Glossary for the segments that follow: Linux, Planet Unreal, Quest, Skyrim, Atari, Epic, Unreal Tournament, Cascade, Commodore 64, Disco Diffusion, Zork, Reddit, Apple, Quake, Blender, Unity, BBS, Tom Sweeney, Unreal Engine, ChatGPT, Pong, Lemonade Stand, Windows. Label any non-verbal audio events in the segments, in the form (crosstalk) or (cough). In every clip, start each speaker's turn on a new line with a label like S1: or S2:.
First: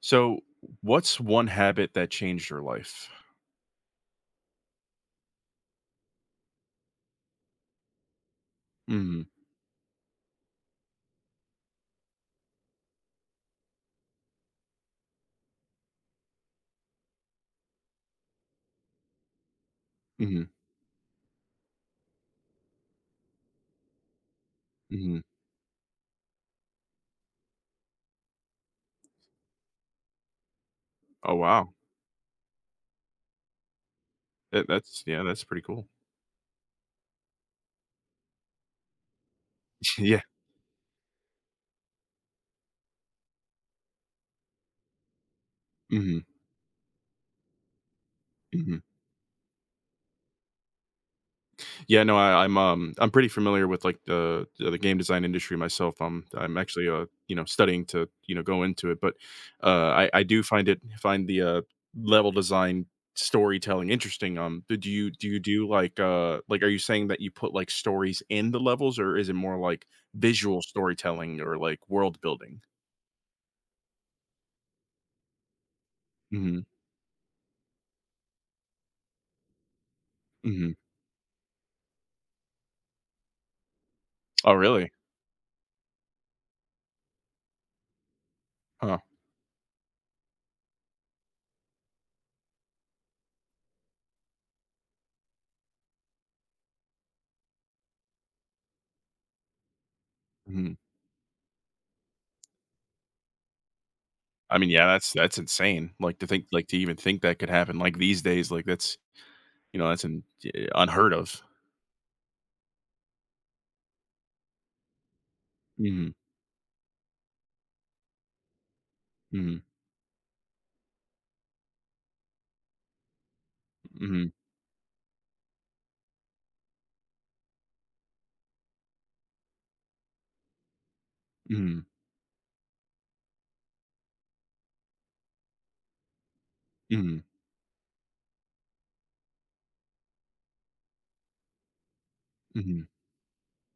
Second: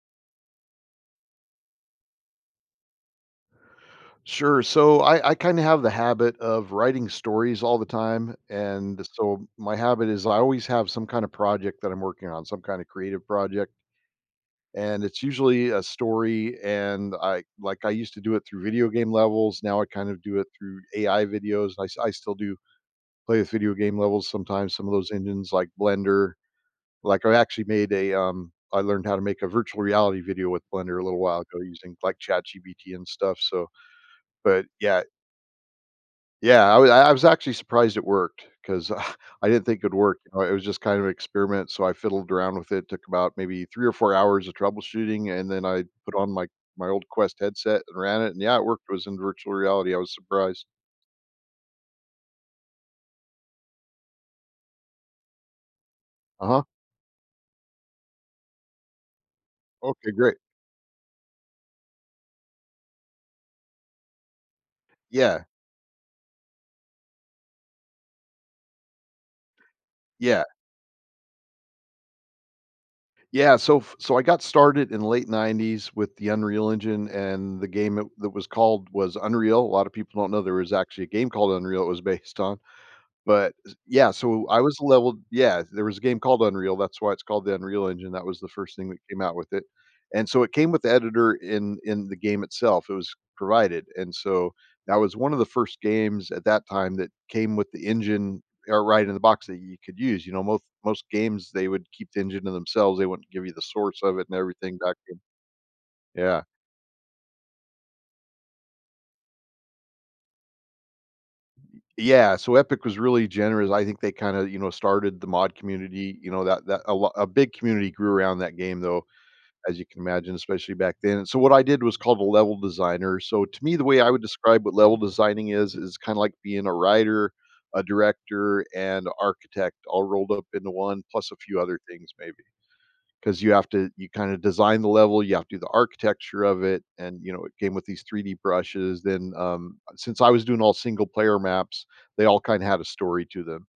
S1: So, what's one habit that changed your life?
S2: Sure. So I kind of have the habit of writing stories all the time. And
S1: Mhm,
S2: so my habit is I always have some kind of project that I'm working on, some kind of creative project. And it's usually a story. And I I used to do it through video game levels. Now I kind of do
S1: mhm,
S2: it through AI videos. I still do play with video game levels sometimes, some of those
S1: mhm.
S2: engines like Blender. Like I actually made I learned how to make a virtual reality video with Blender a little
S1: Oh,
S2: while ago
S1: wow.
S2: using like ChatGPT and stuff. So,
S1: That
S2: but yeah,
S1: that's yeah, that's pretty cool.
S2: yeah, I was actually surprised it worked because (laughs) I didn't think it'd
S1: (laughs)
S2: work,
S1: Yeah.
S2: it was just kind of an experiment, so I fiddled around with it, took about maybe 3 or 4 hours of troubleshooting, and then I put
S1: Mhm,
S2: on my old Quest headset and ran it, and yeah, it
S1: mhm.
S2: worked, it was in virtual reality, I was surprised.
S1: Yeah, no, I'm pretty familiar with, like, the game design industry myself. I'm
S2: Uh-huh.
S1: actually, you know, studying to, you know, go into it, but, I
S2: Okay,
S1: I
S2: great.
S1: do find the level design storytelling interesting.
S2: Yeah,
S1: Are you saying that you put, like, stories in the levels, or is it more like
S2: yeah,
S1: visual storytelling or, like, world building?
S2: yeah, so I got started in late 90s with the
S1: Mhm,
S2: Unreal Engine, and the game it that was called was Unreal. A lot of people don't know there
S1: mhm.
S2: was actually a game called Unreal it was based on. But, yeah, so
S1: Oh,
S2: I was
S1: really?
S2: leveled yeah, there was a game called Unreal, that's why it's called the Unreal Engine. That was the first thing that
S1: Huh,
S2: came out with it, and so it came with the editor in the game itself, it was provided, and so that was one of the first games at that time that came with the engine, right in the box that you could use. You know,
S1: mhm.
S2: most games, they would keep the engine to themselves, they wouldn't give you the source of it and
S1: I mean,
S2: everything
S1: yeah,
S2: back
S1: that's
S2: then.
S1: that's insane, like,
S2: Yeah.
S1: to even think that could happen, like, these days, like, that's unheard of.
S2: Yeah, so Epic was really generous, I think they kinda, you know, started the mod
S1: Mhm,
S2: community. You know, that a big community grew around that game, though,
S1: mhm,
S2: as you can imagine, especially back then. And so what I did was called a level designer. So to me, the way I would
S1: mhm,
S2: describe what level designing is kind of like being a writer, a director, and architect all rolled up into one, plus a few other
S1: mhm,
S2: things maybe. Because you have to you kind of design the level, you have to do the architecture of it, and
S1: mhm,
S2: you know it came with these 3D brushes. Then since I was doing all single player maps, they all kind of had a
S1: mhm.
S2: story to them,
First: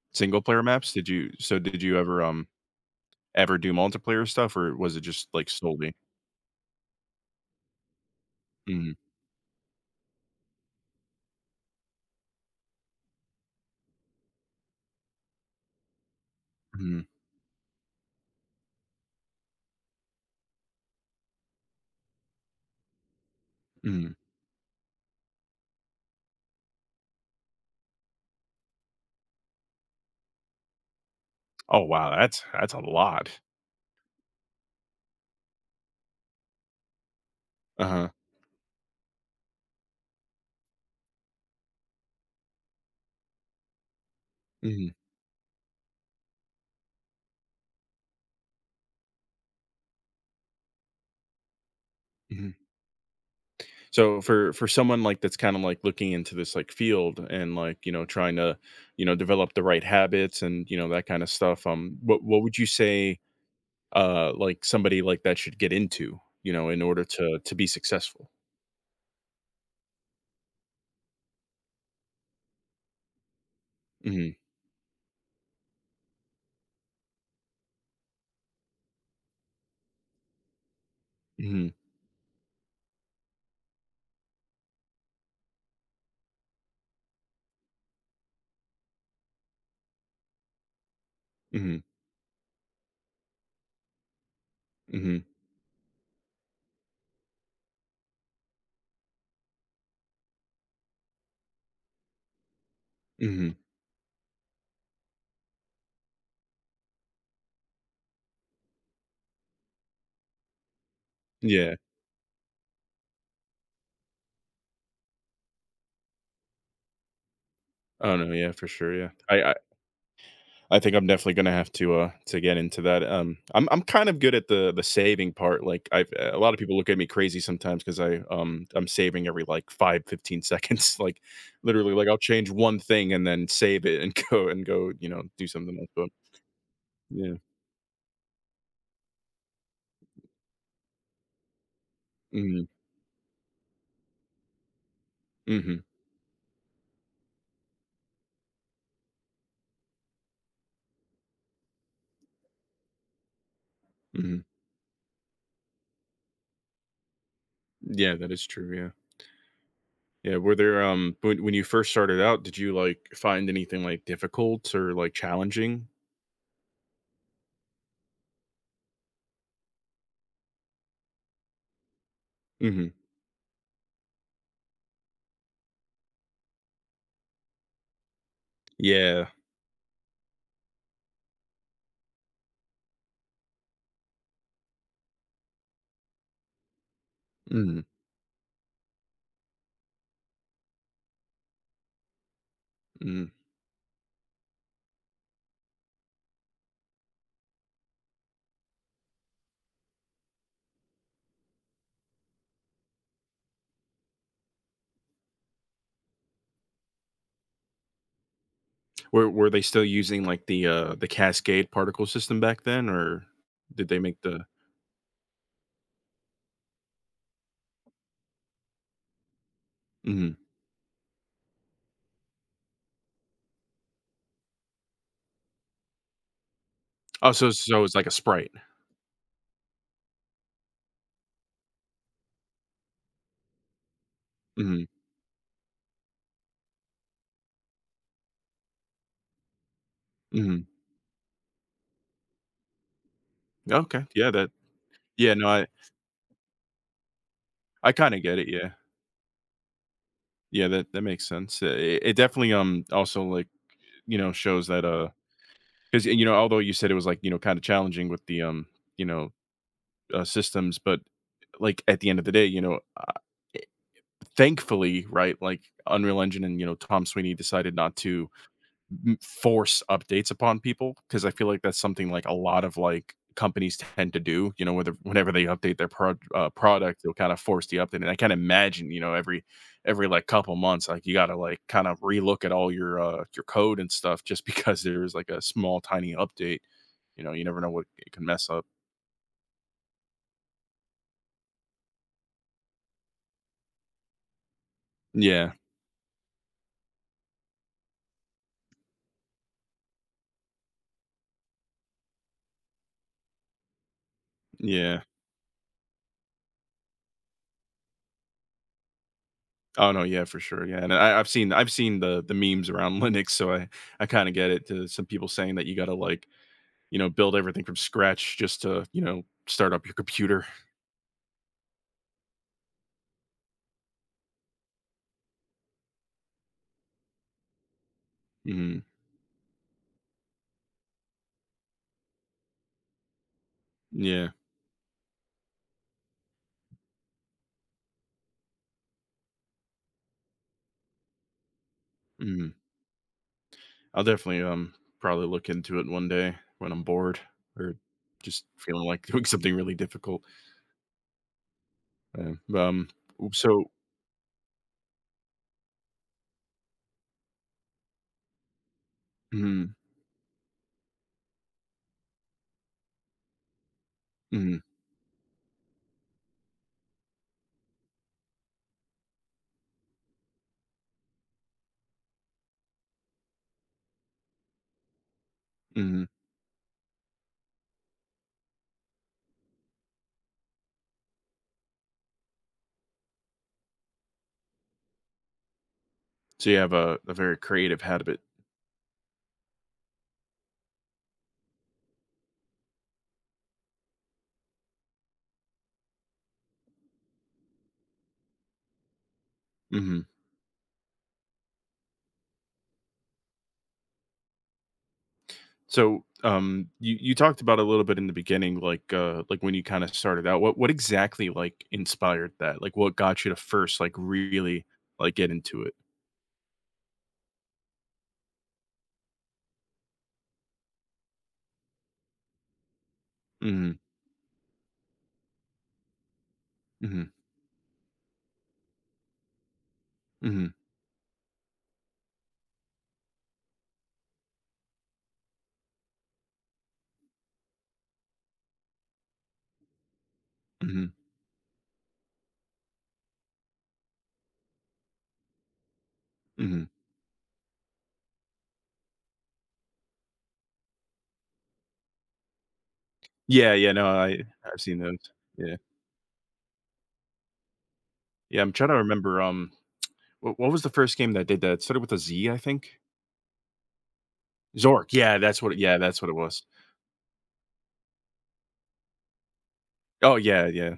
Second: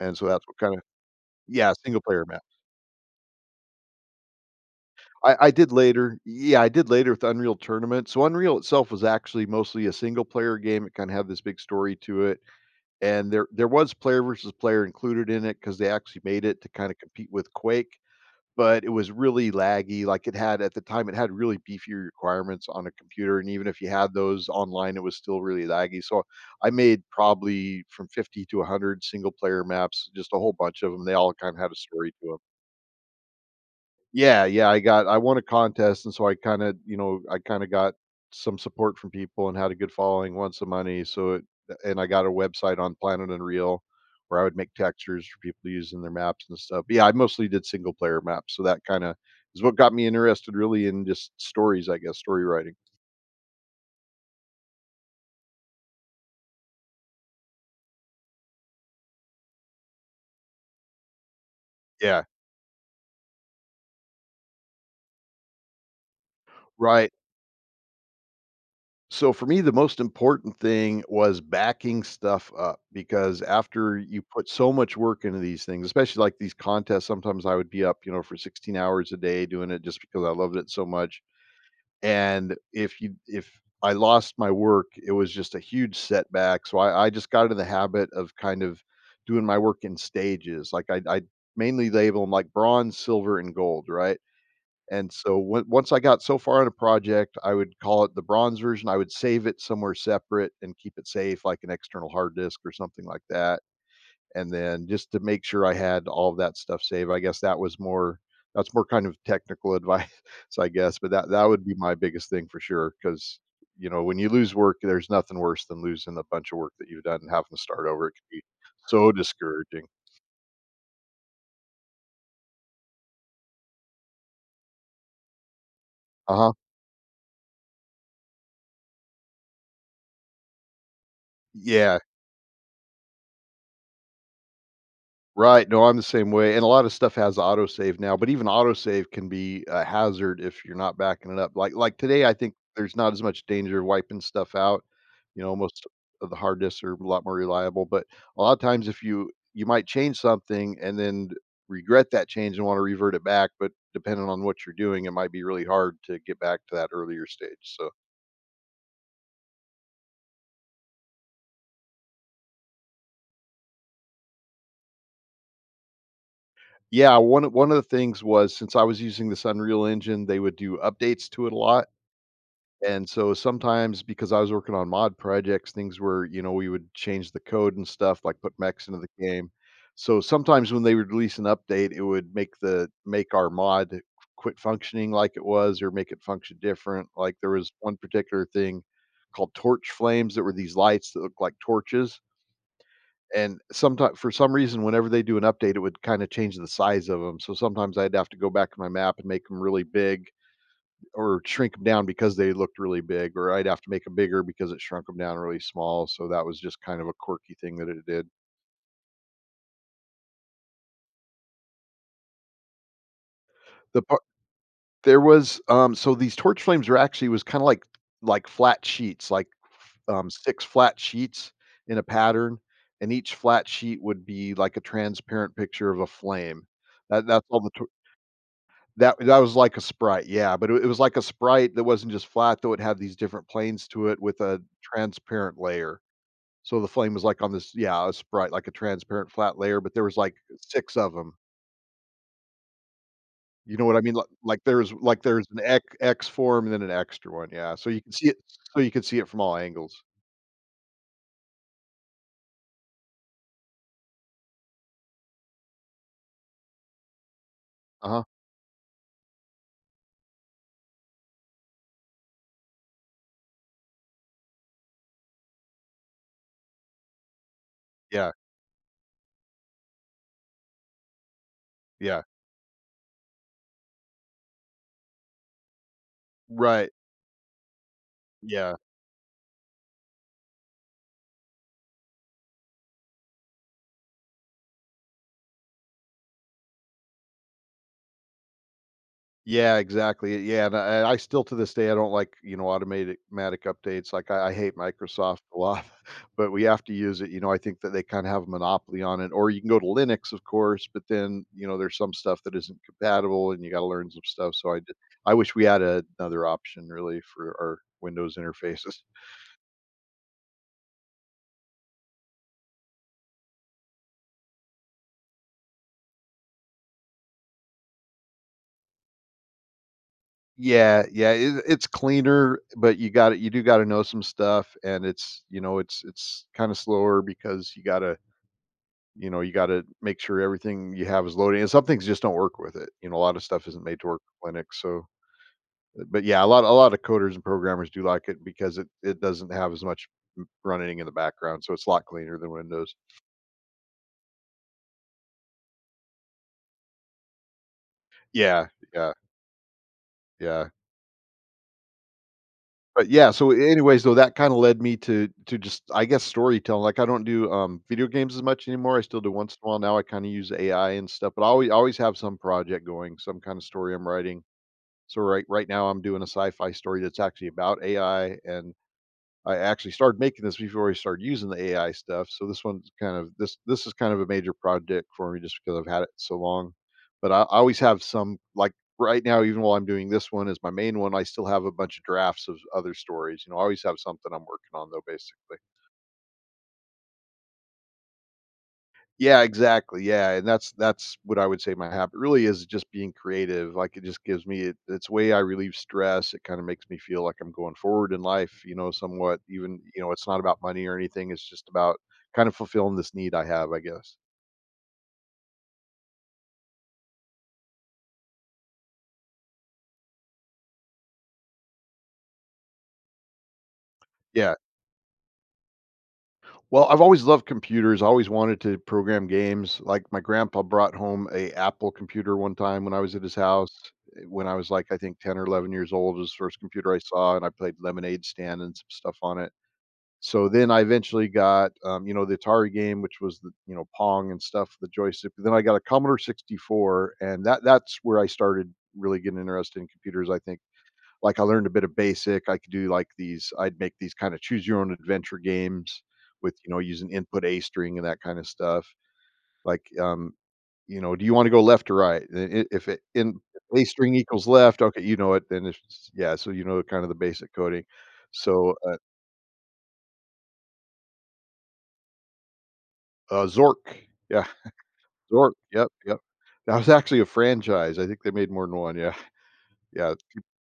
S2: and so
S1: Single
S2: that's what
S1: player
S2: kind of—
S1: maps?
S2: yeah,
S1: Did you
S2: single player map.
S1: ever do multiplayer stuff, or was it just, like,
S2: I did
S1: solely.
S2: later. Yeah, I did later with Unreal Tournament. So Unreal itself
S1: Mhm,
S2: was actually mostly a single player game. It kind of had this big story to it, and there was player versus player included in it because they actually made it to kind of
S1: mhm,
S2: compete with Quake. But it was really laggy. Like it had at the time, it had really beefier requirements on a computer, and even if you
S1: mhm.
S2: had those online, it was still really laggy. So I made probably from 50 to 100 single player maps, just a whole bunch of them. They all kind of had a
S1: Oh,
S2: story
S1: wow,
S2: to 'em.
S1: that's a lot.
S2: Yeah, yeah, I won a contest, and so I kinda, you know, I kinda got
S1: Uh-huh.
S2: some support from people and had a good following, won some money, so it and I got a website on Planet Unreal where I would make
S1: Mhm,
S2: textures for people to use in their maps and stuff. But yeah, I mostly did single player maps, so that kinda is what got me interested really in just stories, I guess, story
S1: mhm.
S2: writing.
S1: So for someone like that's kind of like looking into this like field and like trying to develop the right habits and that kind of stuff. Um, what
S2: Yeah,
S1: what would you say like somebody like that should get into in order
S2: right.
S1: to be successful?
S2: So for me, the most important thing was backing stuff up because after you
S1: Hmm.
S2: put so much work into these things, especially like these contests, sometimes I would be up, you know, for 16 hours a day doing it just because I loved it so much.
S1: Hmm.
S2: And if you if I lost my work, it was just a huge setback. So I just got in the habit of kind of doing my work in stages. Like I
S1: Hmm.
S2: mainly label them like bronze, silver, and gold, right? And
S1: Hmm.
S2: so on once I got so far in a project, I would call it the bronze version, I would save it somewhere separate and keep it safe, like an external hard disk or something like
S1: Hmm.
S2: that, and then just to make sure I had all of that stuff saved. I guess that was more that's more kind of technical advice, (laughs) I guess, but that would
S1: Yeah.
S2: be my biggest thing for sure, because you know, when you lose work, there's nothing worse than losing a bunch of work that you've done and having to start over. It
S1: Oh
S2: can
S1: no.
S2: be
S1: Yeah. For sure. Yeah.
S2: so
S1: I
S2: discouraging.
S1: I think I'm definitely gonna have to get into that, I'm kind of good at the saving part, like, a
S2: Uh-huh.
S1: lot of people look at me crazy sometimes because I'm saving every, like, 5 15 seconds, (laughs) like, literally,
S2: Yeah.
S1: like, I'll change one thing and then save it and (laughs) go and go, do
S2: Right,
S1: something
S2: no,
S1: else,
S2: I'm the
S1: but
S2: same way, and a lot of stuff
S1: yeah.
S2: has autosave now, but even autosave can be a hazard if you're not backing it up. Like today, I think
S1: Mhm.
S2: there's not as much danger of wiping stuff out. You know,
S1: Mhm.
S2: most of the hard disks are a lot more reliable, but a lot of times if you might change something and then regret that change and want to revert it back, but depending
S1: Mhm.
S2: on what you're doing, it might be really hard to get back to that earlier stage. So,
S1: Yeah, that is true, yeah. Yeah, were there, when you first started out, did you, like, find anything, like, difficult or, like, challenging?
S2: yeah, one of the things was since I was using this Unreal Engine, they would do updates to it a lot.
S1: Mhm.
S2: And so sometimes because I was working on mod projects, things were, you know, we would change the code and stuff, like put mechs into the
S1: Yeah.
S2: game. So sometimes when they would release an update, it would make the make our mod quit functioning like it was or make it function different. Like there was
S1: Mhm.
S2: one particular thing called torch flames that were these lights that looked like torches.
S1: Mhm.
S2: And sometimes for some reason, whenever they do an update, it would kind of change the size of them. So sometimes I'd have to go back to my map and make them really big or shrink them down because they looked really big, or I'd have to make them bigger because it shrunk them down really small, so that was just kind of a quirky thing that it did.
S1: Were they still using, like, the Cascade particle system back then, or did they
S2: The
S1: make
S2: par
S1: the.
S2: there was, so these torch flames were actually was kinda like flat sheets, like,
S1: Mhm.
S2: 6 flat sheets in a pattern, and each flat sheet would be like a transparent picture of a flame.
S1: Oh,
S2: That's
S1: so
S2: all the
S1: so
S2: tor
S1: it's like a Sprite.
S2: that that was like a Sprite, yeah, but it was like a Sprite that wasn't just flat, though it had these different planes to it with a
S1: Mhm,
S2: transparent layer. So the flame was like on this, yeah, a sprite, like a transparent flat layer, but there was like
S1: mhm.
S2: 6 of them. You know what I
S1: Okay,
S2: mean? Like
S1: yeah, that yeah, no,
S2: there's an
S1: I
S2: X form and then an extra one, yeah. So
S1: I
S2: you can
S1: kinda
S2: see it
S1: get it, yeah.
S2: so you can see it from all angles.
S1: Yeah, that makes sense. I it it definitely, also, like, shows that, because although you said it was, like, kinda challenging with
S2: Uh-huh.
S1: the, you know, systems, but, like, at the end of the day, thankfully, right, like, Unreal Engine and, Tom Sweeney decided not to
S2: Yeah,
S1: force updates upon people because I feel like that's something
S2: yeah.
S1: like a lot of like companies tend to do. You know, whether whenever they update their
S2: Right.
S1: product, they'll kind of force the update. And I can't
S2: Yeah.
S1: imagine, every like couple months, like you got to like kind of relook at all your code and stuff just (laughs) because there was like a small tiny update. You know, you never know what it can mess up.
S2: Yeah, exactly. Yeah, and I still to this day I don't like, you know, automatic matic updates. Like I hate Microsoft
S1: Yeah,
S2: a lot, (laughs) but we have to use it. You know, I think that they kind of have a monopoly on it. Or you can go to Linux, of course, but then you know there's some stuff that isn't compatible, and you got to learn some stuff.
S1: yeah.
S2: I wish we had another option really for our Windows interfaces. (laughs)
S1: Oh no, yeah, for sure. Yeah, and I've seen the memes around (laughs) Linux, so I kind of get it. To some people saying that you got to like build everything from scratch just to, start up your computer.
S2: Yeah, yeah, it, it's cleaner, but you do got to know some stuff, and it's you know it's kind of slower because
S1: Mhm.
S2: you know, you gotta make sure everything you have is loading, and some things just don't work with it. You know, a lot of stuff isn't made to work
S1: Yeah.
S2: with Linux, so but yeah, a lot of coders and programmers do like it because it doesn't have as much running in the background, so it's a lot cleaner than
S1: Mhm.
S2: Windows.
S1: I'll definitely, probably look into it one day when I'm bored or just
S2: Yeah,
S1: feeling like (laughs)
S2: yeah,
S1: doing something really difficult.
S2: yeah.
S1: Yeah.
S2: But yeah, so
S1: So,
S2: anyways, though that kind of led me to just I guess storytelling. Like I don't do video games as much anymore. I still do once in a
S1: mhm,
S2: while. Now I kind of use AI and stuff, but I always have some project going, some kind of story I'm writing.
S1: mhm,
S2: So right now I'm doing a sci-fi story that's actually about AI, and I actually started making this before I started using the AI stuff. So this one's kind of this is kind of a major project for me just because I've had
S1: mhm.
S2: it so long. But I always have some like right now, even while I'm doing this one as my main one, I still have a bunch of drafts of other stories. You know, I always have something I'm working on though, basically.
S1: So you have a very creative habit.
S2: Yeah, exactly, yeah, and that's what I would say my habit really is, just being creative. Like, it just gives me it's way I relieve stress. It kinda makes me feel like I'm going forward in life, you know, somewhat, even,
S1: Mhm.
S2: you know, it's not about money or anything, it's just about kind of fulfilling this need I have, I guess.
S1: So, you talked about a little bit in the beginning, like when you kind of started out, what exactly like inspired that? Like what got you to first, like
S2: Yeah.
S1: really like get into it?
S2: Well, I've always loved computers, I always wanted to program games. Like, my grandpa brought home a Apple computer one time when I was at his house,
S1: Mhm.
S2: when I was, like, I think 10 or 11 years old, was the first computer I
S1: Mhm.
S2: saw, and I played Lemonade Stand and some stuff on it. So
S1: Mhm,
S2: then I eventually got, you know, the Atari game, which was the, you know, Pong and stuff, the joystick. Then I got a Commodore 64, and that's where I started really getting interested in computers. I think
S1: mhm,
S2: like I learned a bit of basic. I could do like these. I'd make these kind of choose your own adventure games with,
S1: mhm.
S2: you know, using input A string and that kind of stuff. Like, you know, do you want to go left or right? And if it in
S1: Yeah, yeah,
S2: A
S1: no,
S2: string
S1: I
S2: equals
S1: I've seen
S2: left,
S1: those.
S2: okay, you know it.
S1: Yeah.
S2: Then it's yeah, so you know kind of the basic coding.
S1: Yeah, I'm trying
S2: So
S1: to
S2: uh,
S1: remember, what was the first game that did that? It started with a Z, I think?
S2: Zork, yeah,
S1: Zork,
S2: Zork,
S1: yeah,
S2: yep,
S1: that's what it
S2: yep.
S1: was.
S2: That was actually a franchise, I think they made more than 1, yeah, yeah,
S1: Oh, yeah, yeah.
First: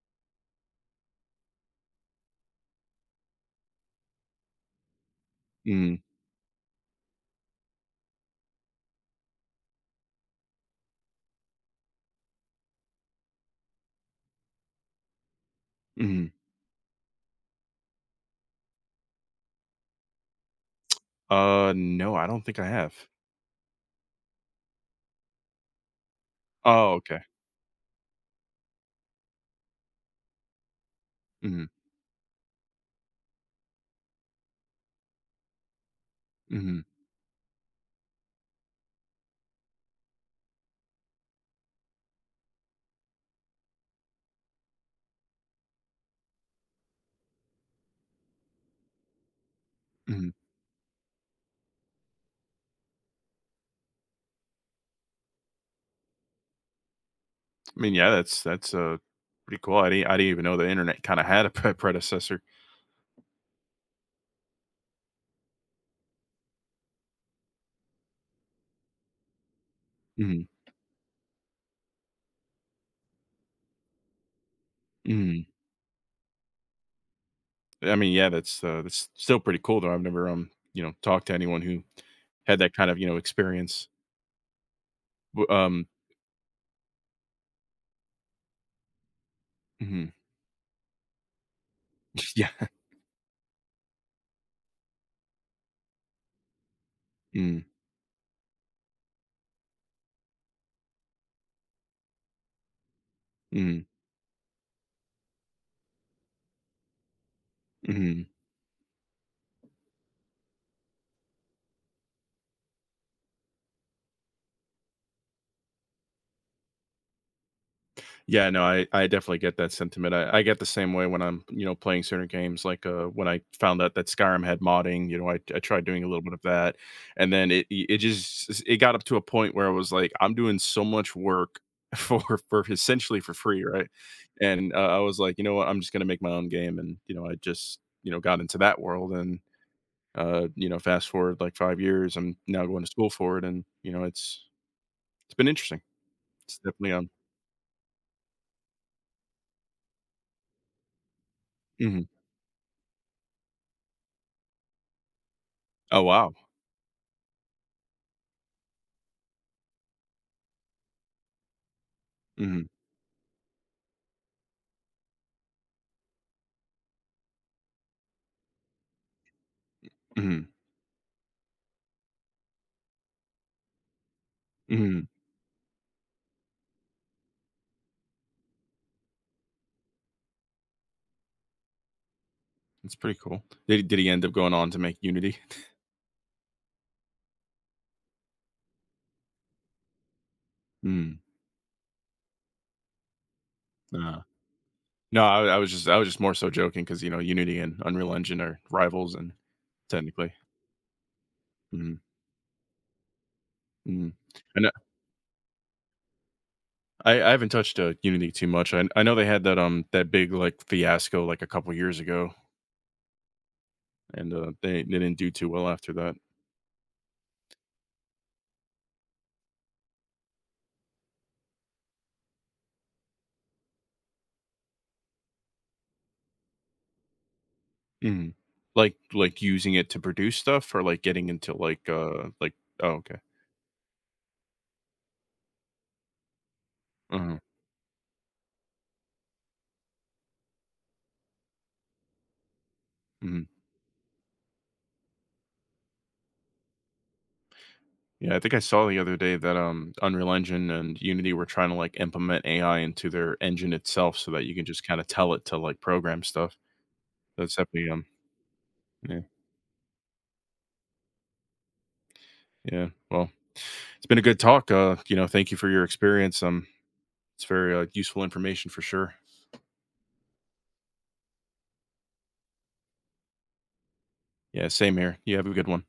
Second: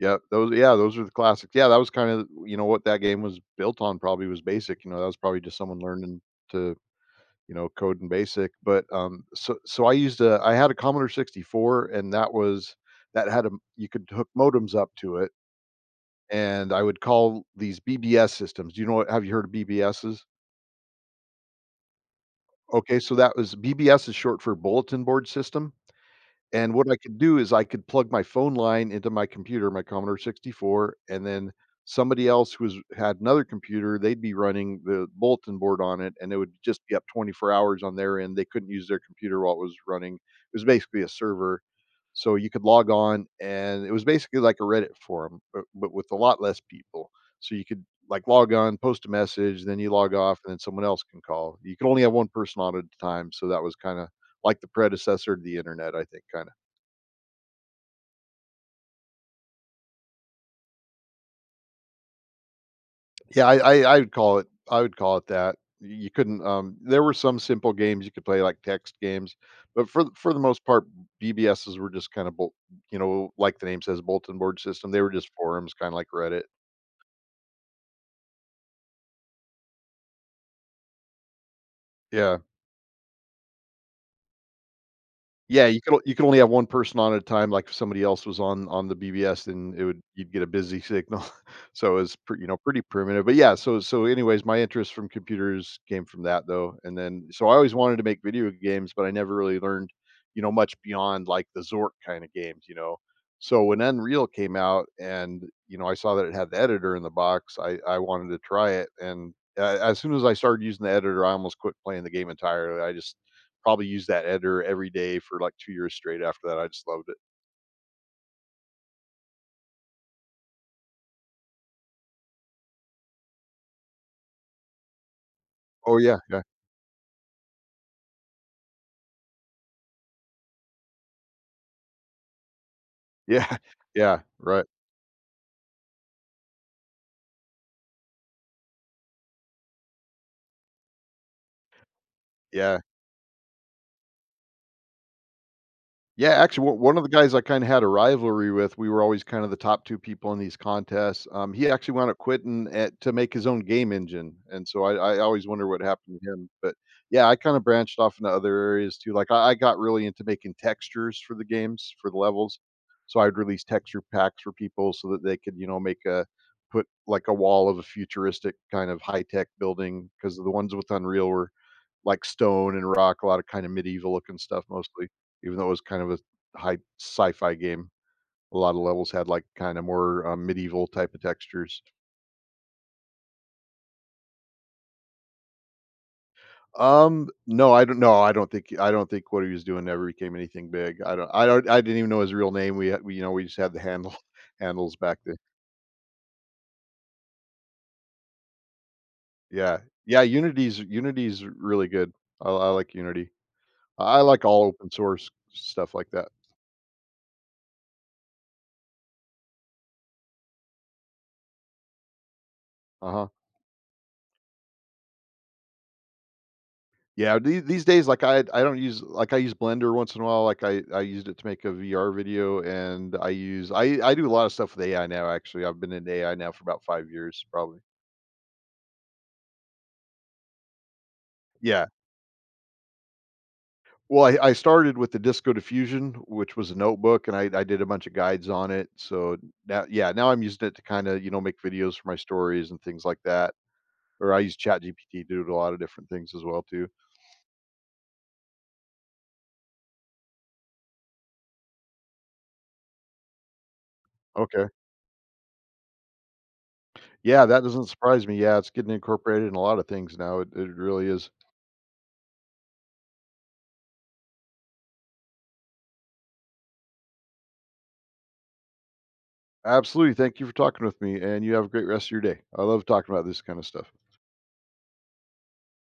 S2: yep, those, yeah, those are the classics. Yeah, that was kinda, you know, what that game was built on probably was BASIC. You know, that was probably just someone
S1: Mhm,
S2: learning to, you know, code in BASIC. But, so I had a Commodore 64, and that had a you could hook modems up to it,
S1: mhm.
S2: and I would call these BBS systems. Do you know what have you heard of BBSs?
S1: No, I don't think I have.
S2: Okay, so that was, BBS is short for bulletin board system. And what
S1: Oh,
S2: I could
S1: okay.
S2: do is I could plug my phone line into my computer, my Commodore 64, and then
S1: Mhm,
S2: somebody else who had another computer, they'd be running the bulletin board on it, and it would
S1: mhm,
S2: just be up 24 hours on their end. They couldn't use their computer while it was running. It was basically a server, so you could log on, and it was basically like a Reddit forum, but, with a lot less people. So you could like log on, post a message, then you log
S1: mhm.
S2: off, and then someone else can call. You could only have one person on at a time, so that was kind of like the predecessor to the internet, I think, kind of.
S1: I mean, yeah, that's pretty cool. I didn't even know the internet kinda had a (laughs) predecessor.
S2: Yeah, I would call it, I would call it that. Y You couldn't, there were some simple games you could play, like text games, but for the
S1: Mhm,
S2: most part, BBSs were just kinda bol you know, like the name says, bulletin board system. They were just
S1: mhm.
S2: forums, kinda like Reddit.
S1: I mean, yeah, that's still pretty cool, though. I've never, talked to anyone who
S2: Yeah.
S1: had that kind of, experience. W
S2: Yeah, you could you could only have one person on at a time. Like, if somebody else was on the BBS, then it would
S1: Mhm.
S2: you'd get a busy signal. (laughs) So, it's
S1: (laughs)
S2: pre you
S1: Yeah.
S2: know, pretty primitive. But yeah, so anyways, my interest from computers came from that, though, and then I
S1: Mm,
S2: always wanted to make video games, but I never really learned, you know, much beyond, like, the Zork kinda games, you know? So when
S1: mm,
S2: Unreal came out and, you know, I saw that it had the editor in the box, I
S1: mhm.
S2: wanted to try it, and a as soon as I started using the editor, I almost quit playing the game entirely. I just probably used that editor every day for, like, 2 years straight after that. I just loved it.
S1: Yeah, no, I definitely get that sentiment. I get the same way when I'm, playing certain games, like, when I found out that Skyrim had modding, I tried
S2: Oh,
S1: doing a
S2: yeah,
S1: little bit of
S2: yeah.
S1: that, and then it got up to a point where I was like, "I'm doing so much work (laughs) for for essentially for
S2: Yeah,
S1: free,"
S2: (laughs)
S1: right?
S2: yeah, right,
S1: And, I was like, "You know what? I'm just gonna make my own game," and, I just, got into that world and, fast forward, like, 5 years, I'm now
S2: yeah.
S1: going to school for it and, it's been interesting.
S2: Yeah,
S1: It's
S2: actually, one
S1: definitely
S2: one of
S1: on.
S2: the guys I kinda had a rivalry with, we were always kind of the top 2 people in these contests, he actually
S1: Mhm.
S2: wound up quitting at to make his own game engine, and so I always wonder what
S1: Oh,
S2: happened to
S1: wow.
S2: him. But yeah, I kinda branched off into other areas too. Like, I got really into making textures for the games, for the levels,
S1: Mhm,
S2: so I'd release texture packs for people so that they could, you know, make a put, like, a wall of a futuristic kind of high-tech building, because
S1: mhm,
S2: the ones with Unreal were like stone and rock, a lot of kind of medieval looking stuff
S1: mhm.
S2: mostly, even though it was kind of a high sci-fi game. A lot of levels had like kind of more medieval type of textures.
S1: That's pretty cool. Did he end up going on to make Unity?
S2: No, I don't know. I don't think what he was doing ever became anything big. I
S1: Mm.
S2: don't. I don't. I didn't even know his real name. We, had- we you know, we just had the handle
S1: uh,
S2: (laughs) handles back
S1: no,
S2: then.
S1: I was just more so joking because Unity and Unreal Engine are rivals and
S2: Yeah, yeah.
S1: technically.
S2: Unity's really
S1: Mhm,
S2: good. I like Unity.
S1: mhm.
S2: I like
S1: and
S2: all
S1: know
S2: open source stuff like that.
S1: I haven't touched, Unity too much. I know they had that big, like, fiasco, like, a couple years ago,
S2: Uh huh.
S1: and, they didn't do too well after that.
S2: Yeah, these days, like, I don't use like, I use Blender once in a while. Like, I used it to make a VR video, and I use I do a lot of stuff with AI now. Actually, I've been in AI now for about 5 years, probably.
S1: Mhm. Like, using it to produce stuff or, like, getting into,
S2: Yeah.
S1: oh, okay.
S2: Well, I started with the Disco Diffusion, which was a notebook, and
S1: Mhm,
S2: I did a bunch of guides on it. So now, yeah, now I'm using it to kinda, you know, make videos for my stories and things like
S1: mhm.
S2: that, or I use Chat GPT to do a lot of different things as well, too.
S1: Yeah, I think I saw the other day that Unreal Engine and Unity were trying to like implement AI into their engine itself so that you can
S2: Okay.
S1: just kind of tell it to like program stuff.
S2: Yeah,
S1: That's
S2: that doesn't
S1: definitely,
S2: surprise me. Yeah, it's getting
S1: yeah,
S2: incorporated in a lot of things now, it really is.
S1: yeah. Well, it's been a good talk. Thank you for your experience. It's very, useful information for sure.
S2: Absolutely. Thank you for talking with me, and you have a great rest of your day. I love talking about this kind of stuff.
S1: Yeah, same here. You have a good one.